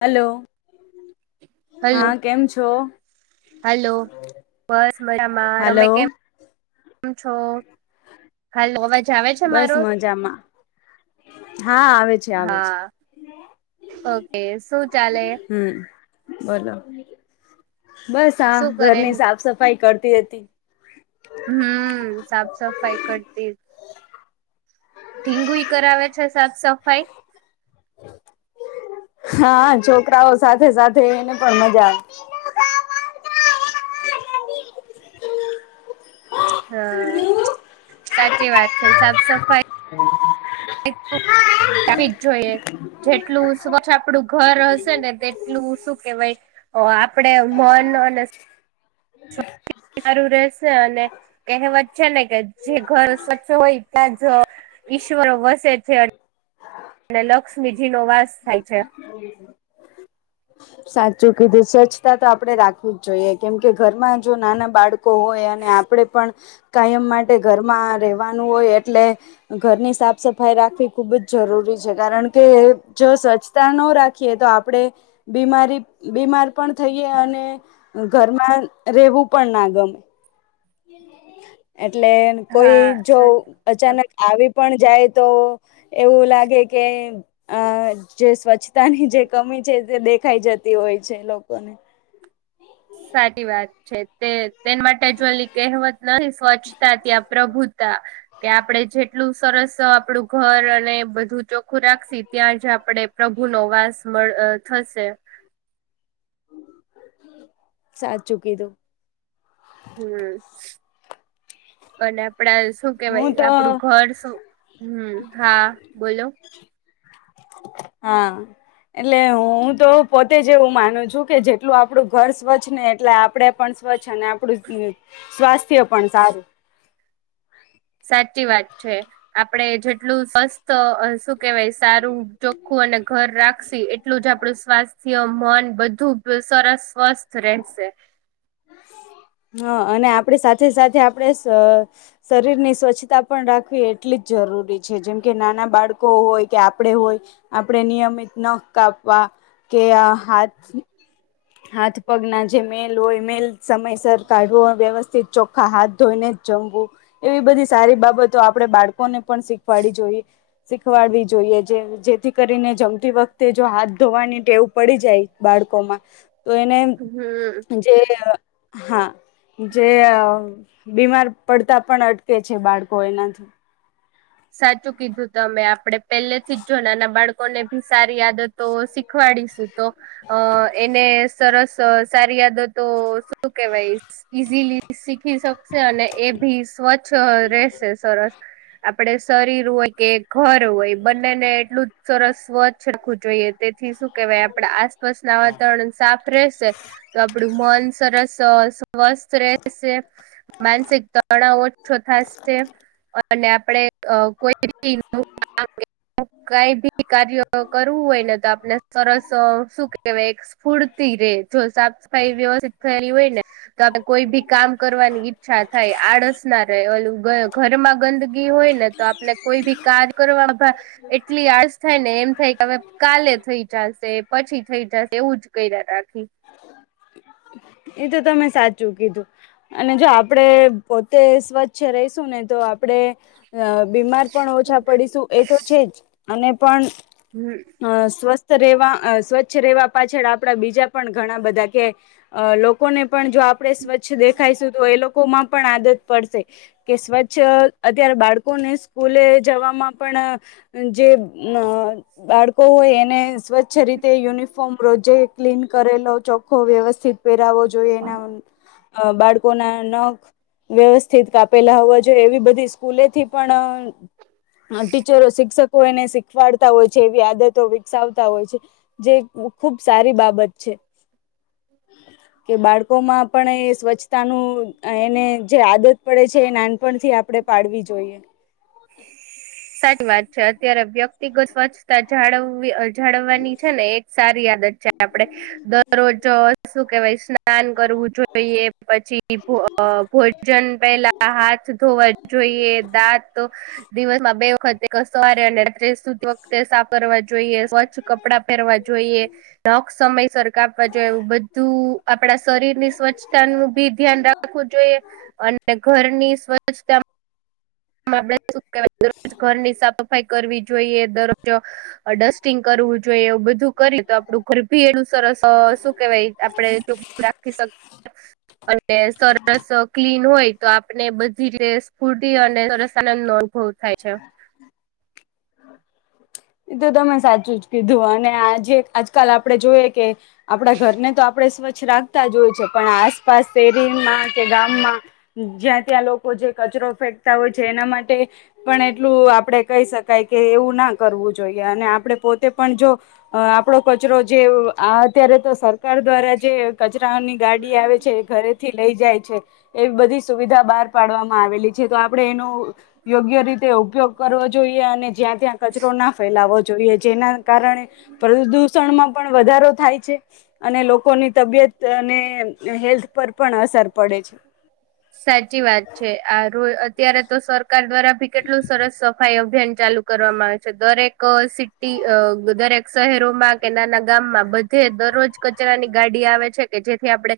Hello hello હા કેમ છો? હલો બસ મજામાં તમે હલો કેમ છો? હાલો અવાજ આવે છે બસ મારો મજામાં હા આવે છે આવે છે હા, ઓકે. શું ચાલે હમ્મ, બોલો. બસ આ શું કરે ઘરની સાફ સફાઈ કરતી હતી. હમ્મ, સાફ સફાઈ કરતી ઢીંગુ ઈ કરાવે છે સાફ સફાઈ? [inaudible] હા છોકરાઓ સાથે-સાથે એને પણ મજા આવે. હા આવે સાચી વાત છે. સાફ સફાઈ તો [inaudible] [unintelligible] જોઈએ. જેટલું સ્વચ્છ આપડું ઘર હશે ને તેટલું શું કહેવાય અહ આપડે મન [unintelligible] સારું રહેશે અને કહેવત છે ને કે જે ઘર સ્વચ્છ હોય ત્યાં જ અહ ઈશ્વરો વસે છે, અને લક્ષ્મીજી નો વાસ થાય છે. સાચું કીધું. સ્વચ્છતા તો આપડે રાખવી જ જોઈએ, કેમ કે ઘરમાં જો નાના બાળકો હોય અને આપણે પણ કાયમ માટે ઘરમાં રહેવાનું હોય એટલે ઘરની સાફ સફાઈ રાખ ખવી ખૂબ જ જરૂરી છે, કારણ કે જો સ્વચ્છતા ન રાખીએ તો આપણે બીમારી બીમાર પણ થઈએ અને ઘરમાં રહેવું પણ ના ગમે. એટલે કોઈ હા જો સચ અચાનક આવી પણ જાય તો એવું લાગે કે અહ જે સ્વચ્છતાની જે કમી છે દ દેખાઈ જતી હોય છે એ લોકોને. સાચી વાત છે. તે તેના માટે જો ઓલી કહેવત નથી સ્વચ્છતા ત્યાં પ્રભુ તા, કે આપડે જેટલું સરસ આપડું ઘર અને બધું ચોખ્ખું રાખશી ત્યાં જ આપડે પ્રભુ નો વાસ મ અહહ થશે. સાચું ચૂકી કીધું. હમ્મ. અને આપ પડા શું કેવાય હું તો આપડું ઘર શું હમ્મ, હા બોલો. હા. એટલે હું તો પોતે જ એવું માનું છું કે જેટલું આપડું ઘર સ્વચ્છ ને એટલા આપડે પણ સ્વચ્છ અને આપડું સ્વાસ્થ્ય પણ સારું. સાચી વાત છે. આપડે જેટલું સ્વસ્થ અહ શું કેવાય સારું ચોખ્ખું અને ઘર રાખશી એટલું જ આપડું સ્વાસ્થ્ય, મન બધું સરસ સ્વસ્થ રહેશ શે. [inaudible] હા અને આપડી સાથે-સાથે આપણે શ શરીર ની સ્વચ્છતા પણ રાખવી એટલી જ જરૂરી છે, જેમ કે નાના બાળકો હોય કે આપડે હોય, આપણે નિયમિત નખ કાપવા કે આ હાથ-હાથ પગ ના જે મેલ હોય મેલ સમય સર કાઢવો, વ્યવસ્થિત ચોખ્ખા હાથ ધોઈને જ જમવું એવી બધી સારી બાબતો આપડે બાળકોને પણ શીખવાડી જોઈ. શીખવાડવી જોઈએ, જે જેથી કરીને જમતી વખતે જો હાથ ધોવાની ટેવ પડી જાય બાળ કોમાં તો એને હમ જે અહ હા જે બીમાર પડતા પણ અટકે છે બાળકો એનાથી. સાચું કીધું તમે. આપડે પેલેથી જ જો નાના બાળકોને ભી સારી આદતો શીખવાડીશું તો અહ એને સરસ સ સારી યાદો તો શું કેવાય ઈઝીલી શીખી શક કશે અને એ ભી સ્વચ્છ રહેશે સરસ આપડે શરીર હોય કે ઘર હોય બંનેને એટલું જ સરસ સ્વચ્છ રાખવું જોઈએ, તેથી શું કેહેવાય આપડા આસપાસના વાતાવરણ સાફ રહેશે તો આપડું મન સરસ અહ સ સ્વસ્થ રહેશે માનસિક તણાવ ઓછો થશે અને આ આપડે અ કોઈ બી [inaudible] કઈ બી કાર્ય કરવું હોય ને તો આપને સરસ અહ શું કેવાય સ્ફૂરતી જો સાફ સફાઈ વ્યવસ્થિત થયેલી હોય ને તો આપણે કોઈ ભી કામ કરવાની ઈચ્છા થાય આ ળસ ના રહે ઓલું ઘ ઘરમાં ગંદગી હોય ને તો આપણે કોઈ બી કાર કરવામાં એટલી આળસ થાય ને એમ થાય કે હવે કાલે થઈ જશે પછી થઈ જશે એવું જ કઈ અ અ રાખી એ તો તમે સાચું કીધું અને જો આપડે પોતે સ્વચ્છ રહીશું ને તો આપડે અ બીમાર પણ ઓછા પડીશું એ તો છે જ અને પણ હમ અ સ્વસ્ સ્થ રેવા સ્વચ્છ રહેેવા પાછળ આપણા બીજા પણ ઘણા બધા કે લોકોને પણ જો આપણે સ્વચ્છ દે ખાયશું તો એ લોકો માં પણ આદત પડશે કે સ્વચ્છ અત્યારે બાળ કોને સ્કૂલે જવામાં પણ જે અ બાળકો હોય એને સ્વચ્છ રીતે યુનિફોર્મ રોજ જે ક્લીન કરેલો ચોખ્ખો વ્યવસ્થિત પહેરાવો જોઈએ એના બાળકો ના નખ વ્યવસ્થિત કાપેલા હોવા જોઈએ એવી બધી સ્કૂલે થી પણ હા ટીચરો શિક્ષક કો એને શીખવાડતા હોય છે એવી આદતો વિકસાવતા હોય છે જે ખુબ સારી બાબત છે. [inaudible] કે બાળકો માં પણ એ સ્વચ્છતાનું એને જે આદત પડે છે એ નાનપણથી આપડે પાડવી જોઈએ. સાદ વાત છે અત્યારે વ્યક્તિગત સ્વચ્છતા જાળવવી અ જાળવવાની છે ને એ સારી યાદ જ છે આપડે દરરોજ શું કેવાય સ્નાન કરવું જોઈએ પછી ભો ભોજન પેલા હાથ ધોવા જો જોઈએ દાંત દિવસમાં બે વખતે સવારે અને રાત્રે સુતી વખતે સાફ કરવા જોઈએ સ્વચ્છ કપડાં પેરવા જોઈએ નખ સમયસર કાપવા જોઈએ, એવું બધું આપડા શરીર ની સ્વચ્છતા નું ભી ધ્યાન રાખવું જોઈએ અને ઘરની સ્વચ્છતા આપે શું કેવાય દરરોજ ઘરની સાફ સફાઈ કરવી જોઈએ દરરોજ ડસ્ટિંગ કર વુ જોઈ એવું બધું કરી તો આપડું ગરભી એટલું સરસ અ શું કેવાય આપડે ચોખું રાખી શક અને સરસ ક્લીન હોય તો આપને બ ધી જે સ્ફૂર્તિ અને સરસ આનંદ નો અનુભવ થાય છે. એ તો તમે સાચું જ કીધું અને આ જે આજકાલ આપડે જોઈએ કે આપણા ઘરને તો આપણે સ્વચ્છ રાખતા જ હોય છે પણ આસપાસ શેરીમાં કે ગામમાં જ્યાં ત્યાં લોકો કચરો ફેંકતા હોય છે એના માટે પણ એટલું આપડે કહી શકાય કે એવું ના કરવું જોઈએ અને આપડે પોતે પણ જો આપણો કચરો જે અત્યારે તો સરકાર દ્વારા જે કચરાઓની ગાડી આવે છે એ ઘરેથી લઈ જાય છે. એવી બધી સુવિધા બહાર પાડવામાં આવેલી છે તો આપણેે એનું યોગ્ય રીતે ઉ કીએ અને જ્યાં ત્યાં કચરો ના ફેલાવવો જોઈએ જેના કારણે પ્રદૂષણમાં પણ વધારો થાય છે અને લોકોની તબિયત અને હેલ્ લ્થ પર પણ અસર પડે છે. સાચી વાત છે આરૂ અત્યારે તો સરકાર દ્વારા ભી કેટલું સરસ સફાઈ અભ ભિયાન ચાલુ કરવામાં આવે છે, દરેક સિટી અ દરેક શહેરોમાં કે નાના ગામમાં બધે દરરોજ કચરાની ગાડી આવે છે કે જેથી આપડણે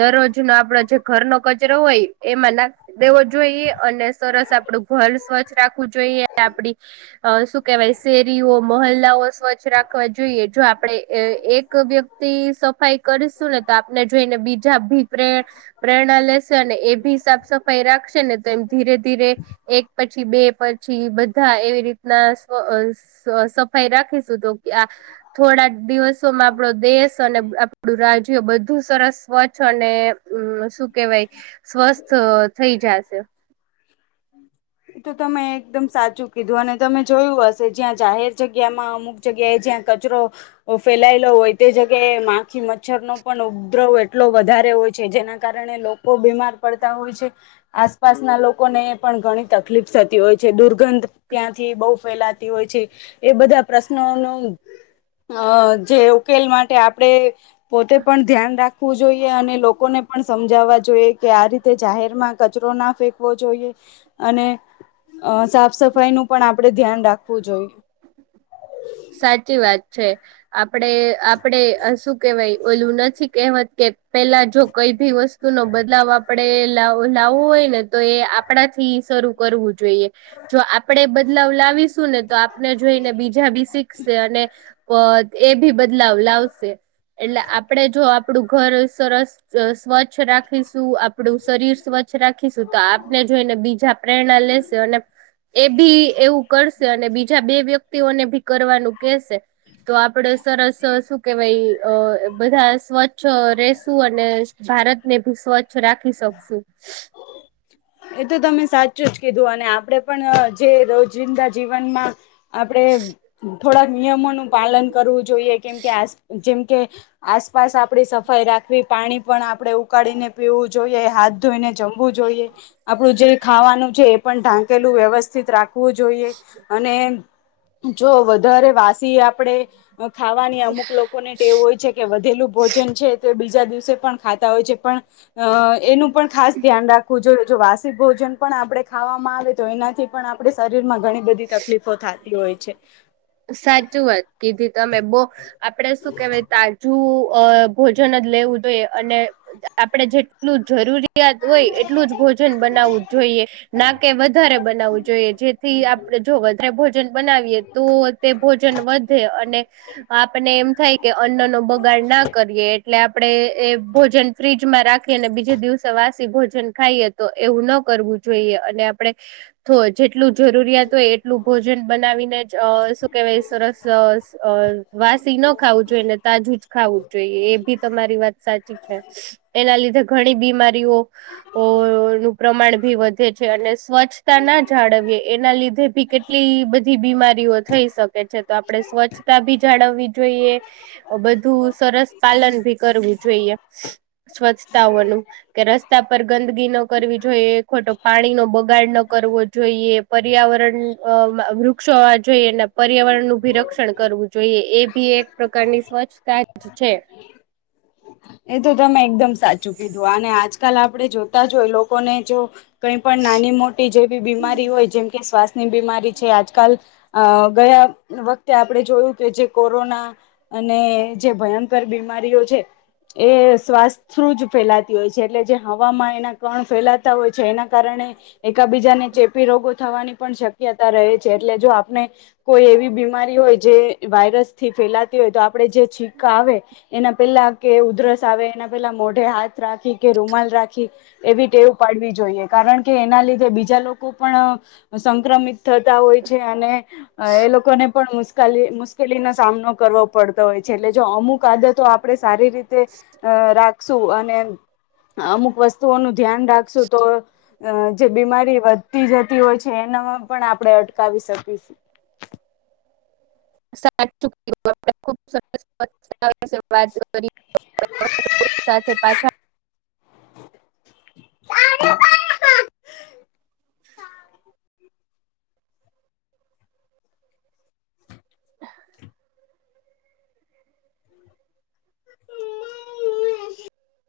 દરરોજ નો આપડો જે ઘરનો કચરો હોય એમાં નાખ દેવો જોઈએ અને સરસ આપડું ઘર સ્વચ્ છ રાખું જોઈએ આપડી અ શું કેવાય શેરીઓ મોહલ્લાઓ સ્વચ્છ રાખવા જોઈએ, જો આપણેે એક વ્યક્તિ સફાઈ કરીશું ને તો આપને જોઈને બીજા ભી પ્રે પ્રેરણા લેશે અને એ ભી સાફ સફાઈ રાખશે ને તો એમ ધીરે ધીરે એક પછી બે પછી બધા એવી રીતના સફાઈ રાખ તો કે આ થોડા દિવસોમાં આપણો દેશ અને આપણું રાજ્યો બધું સરસ સ્વચ્છ અને શું કેવાય સ્વસ્થ થઈ જશે તો તમે એકદમ સાચું કીધું, અને તમે જોયું હશે, જ્યાં જાહેર જગ્યામાં અમુક જગ્યાએ જ્યાં કચરો ફેલાયેલો હોય તે જગ્યાએ, માખી મચ્છર નો પણ ઉપદ્રવ એટલો વધારે હોય. હોય છે, જેના કારણે લોકો બીમાર પડતા હોય છે, આસપાસના લોકોને પણ ઘણી તકલીફ થતી હોય છે. દુર્ગંધ ત્યાંથી બહુ ફેલાતી હોય છે. એ બધા પ્રશ્નો ઓનું અ, જે ઉકેલ માટે આપડે પોતે પણ ધ્યાન રાખવું જોઈએ, અને લોકોને પણ સમજાવવા જોઈએ કે, આ રીતે જાહેર માં કચરો ના ફેંકવો જોઈએ. અને અ, સાફ-સફાઈ નું પણ આપડે ધ્યાન રાખવું જોઈએ. હા. સાચી વાત છે. આપડે, આપડે શું કેવાય, ઓલું નથી કહેવાત. કે પેલા જો કઈ ભી વસ્તુ નો બદલાવ આપડે લાવું હોય ને, તો એ આપણાથી શરૂ કરવું જોઈએ જો આપણે બદલાવ લાવીશું ને, તો આપને જોઈને બીજા બી અને એ બી બદલાવ લાવશે. એટલે, આપડે જો આપડું ઘર સરસ સ્વચ્છ રાખીશું. આપણું શરીર સ્વચ્છ રાખીશું, તો આપને જોઈને બીજા પ્રેરણા લેશે, અને એ ભી એવું કરશે, અને બીજા બે વ્યક્તિઓને ભી કરવાનું કેશે. તો આપડે સરસ, શું કેવાઈ, અ.. બધા સ્વચ્છ, સરસ, અને ભારત ને ભી સ્વચ્છ રાખી શકશું. એ તો તમે સાચું જ કીધું, અને આપડે પણ જે રોજિંદા જીવનમાં આપણેે થોડાક નિયમોનું પાલન કરવું જોઈએ, કેમકે આ જેમ કે આસપાસ આપડી સફાઈ રાખવી. પાણી પણ આપણે ઉકાળીને પીવું જોઈએ. હાથ ધોઈને જમવું જોઈએ. આપણું જે ખાવાનું છે, એ પણ ઢાંકેલું, વ્યવસ્થિત રાખવું જોઈએ, અને જો વધારે વાસી આપડે ખાવાની અમુક લોકોને ટેવું હોય છે કે, વધેલું ભોજન છે, તે બીજું બીજ દિવસે પણ ખાતા હોય છે, પણ એનું પણ ખાસ ધ્યાન રાખવું જોઈએ, વાસી ભોજન પણ આપણે ખાવામાં આવે, તો એનાથી પણ આપે શરીર માં ઘણી બધી તકલીફો થતી હોય છે. સાચું વાત કીધી તમે. બો, આપડે શું કહેવાય, તાજું અ, ભોજન જ લેવું જોઈએ, અને આપણે જેટલું જરૂરી હોય, એટલું જ ભોજન બનાવવું જોઈએ, નાકે વધારે બનાવવું જોઈએ, જેથી આપણે એટલે બને ભોજન બનાવીએ તો તે ભોજન વધે, અને આપને એમ થાય કે, અન્ન નો બગાડ ના કરીએ. એટલે, આપણે એ ભોજન ફ્રીજમાં રાખી, અને બીજે દિવસે વાસી ભોજન ખાઈએ, તો એવું ન કરવું જોઈએ. અને આપણે જે એટલું જરૂરિયાત હોય, એટલું ભોજન બનાવીને જ સરસ. વાસી ન ખાવું જોઈએને, તાજું જ ખાવું જોઈએ. એ બી તમારી સાચી છે. એના લીધે ઘણી બીમારીઓ પ્રમાણ ભી વધે છે અને સ્વચ્છતા ના જાળવીએ. એના લીધે ભી કેટલી બધી બીમારીઓ થઈ શકે. તો આપડે સ્વચ્છતા ભી જાળવવી જોઈએ. બધું સરસ, પાલન ભી કરવું. સ્વચ્છતાઓ નુ, કે રસ્તા પર ગંદગી ન કરવી જોઈએ. ખોટો પાણી નો બગાડ ન કરવો જોઈએ. પર્યાવરણ, વૃક્ષ હોવા જોઈએ. પર્યાવરણનું ભી રક્ષણ કરવું જોઈએ. એ બી એક પ્રકારની સ્વચ્છતા જ છે. એ તો તમે એકદમ સાચું કીધું, અને આજકાલ આપણે જોતા જોય, લોકોને જો કઈ પણ નાની-મોટી જેવી બીમારી હોય, જેમ કે શ્વાસની બીમારી છે, આજકાલ અ, ગયા વખતે આપણે જોયું કે, જે કોરોના અને જે ભયંકર બીમા રીઓ છે એ શ્વાસથી જ ફેલાતી હોય છે, એટલે જે હવામાં એના કણ ફેલાતા હોય છે, એના કારણે એકબીજાને ચેપી રોગો થવાની પણ શક્યતા રહે છે. એટલે, જો આપણે કોઈ એવી બીમારી હોય જે વાયરસ થી ફેલાતી હોય તો આપડે જે છીકા આવે એના પેલા કે ઉધરસ આવે એના પેલા મોઢે હાથ રાખી કે રૂમાલ રાખી એવી ટેવ પાડવી જોઈએ કાર કારણ કે એના લીધે બીજા લોકો પણ સંક્રમિત થતા હોય છે અને એ લોકો ને પણ મુશ કેલી નો સામનો કરવો પડતો હોય છે એટલે અમુક આદતો આપડે સારી રીતે રાખશું અને અમુક વસ્તુઓનું ધ્યાન રાખશું તો જે બીમારી વધતી જતી હોય છે પણ આપણેે અટકાવી શકીશ સાચુ સર વાત કરી [inaudible] [inaudible] સાથે પાછા [inaudible]